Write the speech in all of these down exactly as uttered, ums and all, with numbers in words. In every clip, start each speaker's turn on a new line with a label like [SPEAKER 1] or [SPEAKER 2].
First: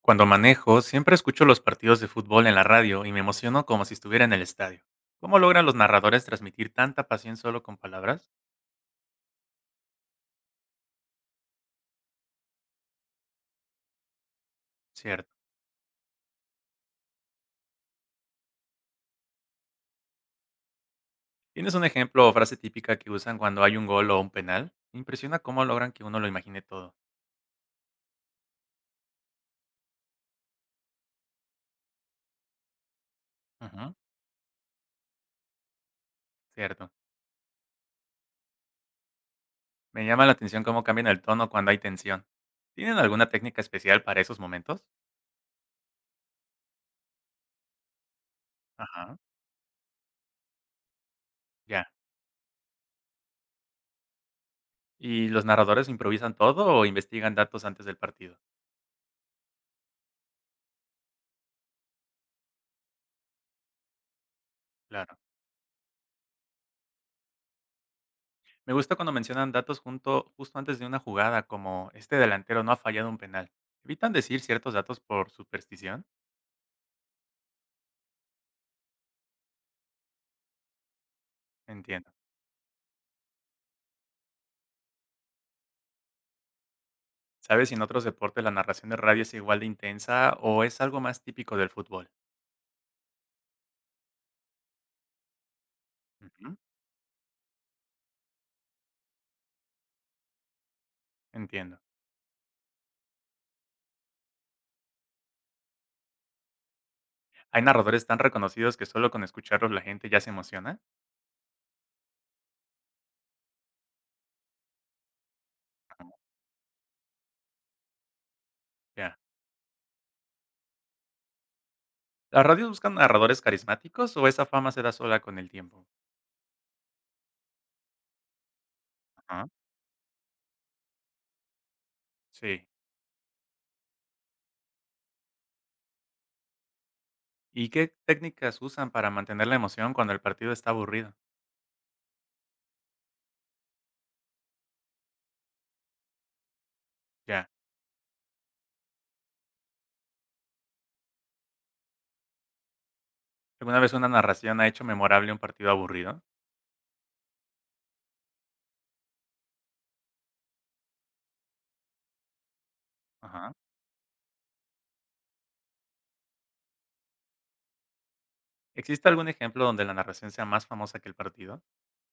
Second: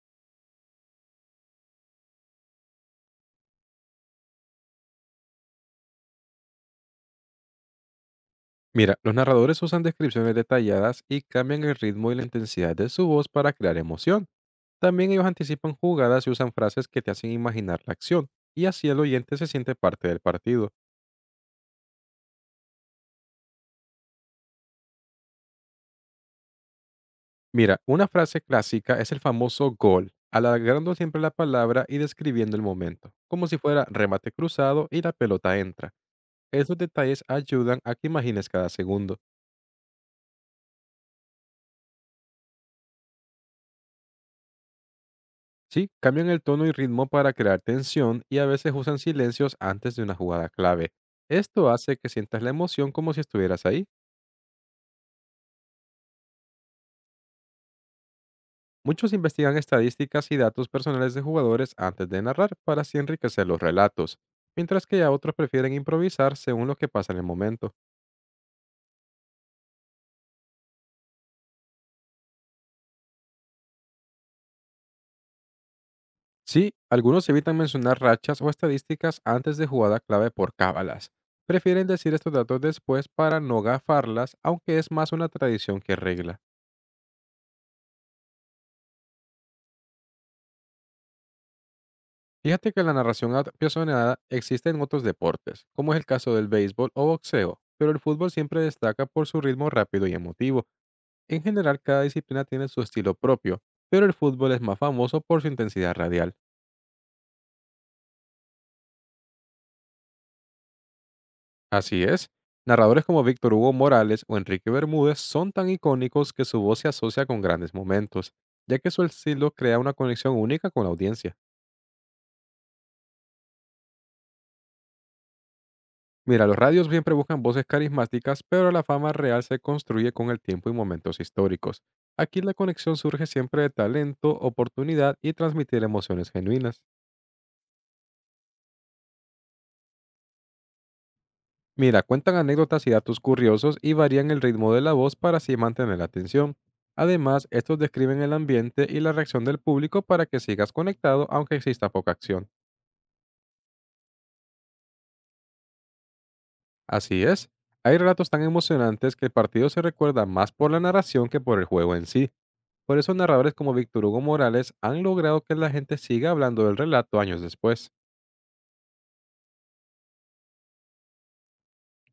[SPEAKER 1] Cuando manejo, siempre escucho los partidos de fútbol en la radio y me emociono como si estuviera en el estadio. ¿Cómo logran los narradores transmitir tanta pasión solo con palabras?
[SPEAKER 2] Mira, los narradores usan descripciones detalladas y cambian el ritmo y la intensidad de su voz para crear emoción. También ellos
[SPEAKER 1] Cierto.
[SPEAKER 2] anticipan jugadas y usan frases que te hacen imaginar la acción, y así el oyente se siente parte del partido.
[SPEAKER 1] ¿Tienes un ejemplo o frase típica que usan cuando hay un gol o un penal? Me impresiona cómo logran que uno lo imagine todo.
[SPEAKER 2] Mira, una frase clásica es el famoso gol, alargando siempre la palabra y describiendo el momento, como si fuera
[SPEAKER 1] Ujú.
[SPEAKER 2] remate cruzado y la pelota entra. Estos
[SPEAKER 1] Cierto.
[SPEAKER 2] detalles ayudan a que imagines cada segundo.
[SPEAKER 1] Me llama la atención cómo cambian el tono cuando hay tensión. ¿Tienen alguna técnica especial para esos momentos?
[SPEAKER 2] Sí, cambian el tono y ritmo para crear tensión y a veces usan
[SPEAKER 1] Ajá.
[SPEAKER 2] silencios antes de una jugada clave. Esto
[SPEAKER 1] Ya.
[SPEAKER 2] hace que sientas la emoción como si estuvieras ahí.
[SPEAKER 1] ¿Y los narradores improvisan todo o investigan datos antes del partido?
[SPEAKER 2] Muchos investigan estadísticas y datos personales de jugadores antes de narrar para así enriquecer los relatos, mientras que ya
[SPEAKER 1] Claro.
[SPEAKER 2] otros prefieren improvisar según lo que pasa en el momento.
[SPEAKER 1] Me gusta cuando mencionan datos junto, justo antes de una jugada, como este delantero no ha fallado un penal. ¿Evitan decir ciertos datos por superstición?
[SPEAKER 2] Sí, algunos evitan mencionar rachas o estadísticas antes de jugada clave por cábalas. Prefieren
[SPEAKER 1] Entiendo.
[SPEAKER 2] decir estos datos después para no gafarlas, aunque es más una tradición que regla.
[SPEAKER 1] ¿Sabes si en otros deportes la narración de radio es igual de intensa o es algo más típico del fútbol?
[SPEAKER 2] Fíjate que la narración ap- apasionada existe en otros deportes, como es el caso del
[SPEAKER 1] Ujú.
[SPEAKER 2] béisbol o boxeo, pero el fútbol siempre destaca por su ritmo rápido y emotivo. En
[SPEAKER 1] Entiendo.
[SPEAKER 2] general, cada disciplina tiene su estilo propio, pero el fútbol es más famoso por su intensidad radial.
[SPEAKER 1] ¿Hay narradores tan reconocidos que solo con escucharlos la gente ya se emociona?
[SPEAKER 2] Así es, narradores como Víctor Hugo Morales o Enrique Bermúdez son tan
[SPEAKER 1] Ah.
[SPEAKER 2] icónicos que su voz se asocia con grandes momentos, ya que su
[SPEAKER 1] Ya.
[SPEAKER 2] estilo crea una conexión única con la audiencia.
[SPEAKER 1] ¿Las radios buscan narradores carismáticos o esa fama se da sola con el tiempo?
[SPEAKER 2] Mira, los radios siempre buscan voces carismáticas, pero la fama real
[SPEAKER 1] Ajá.
[SPEAKER 2] se construye con el tiempo y momentos históricos. Aquí la
[SPEAKER 1] Sí.
[SPEAKER 2] conexión surge siempre de talento, oportunidad y transmitir emociones genuinas.
[SPEAKER 1] ¿Y qué técnicas usan para mantener la emoción cuando el partido está aburrido?
[SPEAKER 2] Mira, cuentan anécdotas y datos curiosos y varían el ritmo de la voz para así mantener la atención. Además,
[SPEAKER 1] Ya.
[SPEAKER 2] estos describen el ambiente y la reacción del público para que sigas conectado aunque exista poca acción.
[SPEAKER 1] ¿Alguna vez una narración ha hecho memorable un partido aburrido?
[SPEAKER 2] Así es, hay relatos tan emocionantes que el partido se recuerda más por la narración que por el juego en sí. Por eso
[SPEAKER 1] Ajá.
[SPEAKER 2] narradores como Víctor Hugo Morales han logrado que la gente siga hablando del relato años después.
[SPEAKER 1] ¿Existe algún ejemplo donde la narración sea más famosa que el partido?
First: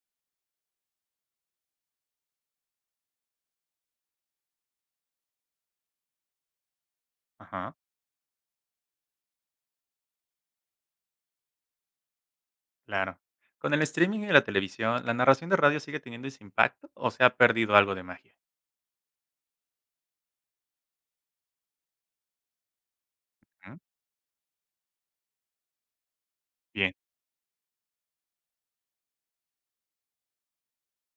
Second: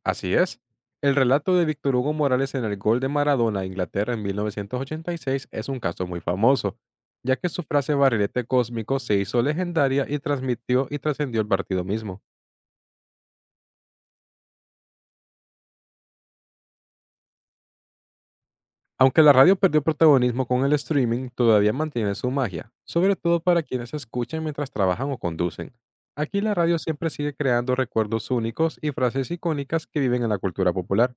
[SPEAKER 2] Así es. El relato de Víctor Hugo Morales en el gol de Maradona a Inglaterra en mil novecientos ochenta y seis es un caso muy famoso, ya que su
[SPEAKER 1] Ajá,
[SPEAKER 2] frase barrilete cósmico se hizo legendaria y transmitió y trascendió el partido mismo.
[SPEAKER 1] claro. ¿Con el streaming y la televisión, la narración de radio sigue teniendo ese impacto o se ha perdido algo de magia?
[SPEAKER 2] Aunque la radio perdió protagonismo con el streaming, todavía mantiene su magia, sobre todo para
[SPEAKER 1] Ujú.
[SPEAKER 2] quienes escuchan mientras trabajan o conducen. Aquí la radio
[SPEAKER 1] Bien.
[SPEAKER 2] siempre sigue creando recuerdos únicos y frases icónicas que viven en la cultura popular.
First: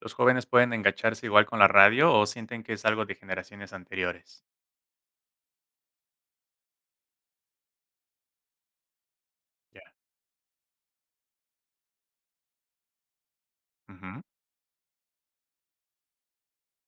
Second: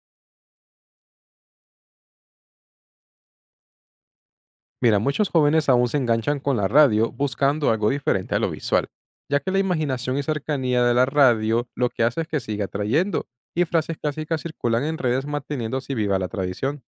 [SPEAKER 1] ¿Los jóvenes pueden engancharse igual con la radio o sienten que es algo de generaciones anteriores?
[SPEAKER 2] Mira, muchos jóvenes aún se enganchan con la radio buscando algo diferente a lo visual, ya que la
[SPEAKER 1] Ya.
[SPEAKER 2] imaginación y cercanía de la radio lo que hace es que siga atrayendo, y frases
[SPEAKER 1] Ujú.
[SPEAKER 2] clásicas circulan en redes manteniendo así viva la tradición.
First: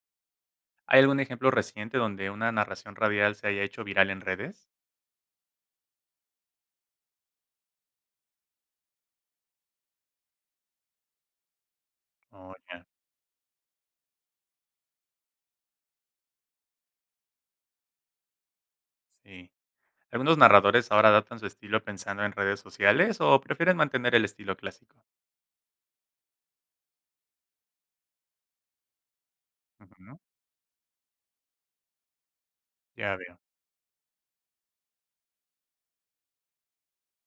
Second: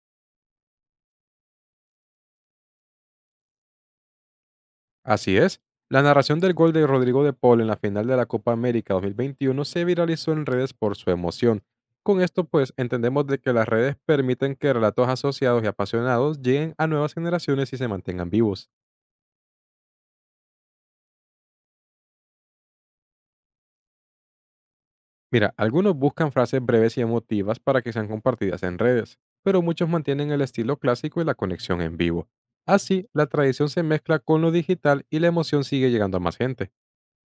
[SPEAKER 1] ¿Hay algún ejemplo reciente donde una narración radial se haya hecho viral en redes?
[SPEAKER 2] Así es, la narración del gol de Rodrigo de Paul en la final de la Copa América dos mil veintiuno se viralizó en redes por su emoción. Con esto
[SPEAKER 1] Oh,
[SPEAKER 2] pues
[SPEAKER 1] ya,
[SPEAKER 2] entendemos de que las redes permiten que relatos asociados y apasionados lleguen a nuevas generaciones y se mantengan vivos.
[SPEAKER 1] sí. ¿Algunos narradores ahora adaptan su estilo pensando en redes sociales o prefieren mantener el estilo clásico?
[SPEAKER 2] Mira, algunos buscan frases breves y emotivas para que sean compartidas en redes, pero muchos
[SPEAKER 1] Ujú,
[SPEAKER 2] mantienen el estilo clásico y la conexión en vivo. Así,
[SPEAKER 1] ya
[SPEAKER 2] la
[SPEAKER 1] veo.
[SPEAKER 2] tradición se mezcla con lo digital y la emoción sigue llegando a más gente.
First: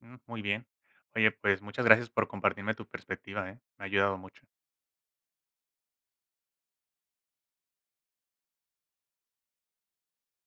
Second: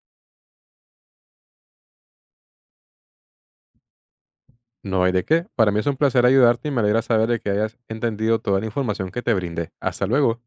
[SPEAKER 1] Mm, muy bien. Oye, pues, muchas gracias por compartirme tu perspectiva, ¿eh? Me ha ayudado mucho.
[SPEAKER 2] No hay de qué. Para mí es un placer ayudarte y me alegra saber de que hayas entendido toda la información que te brindé. Hasta luego.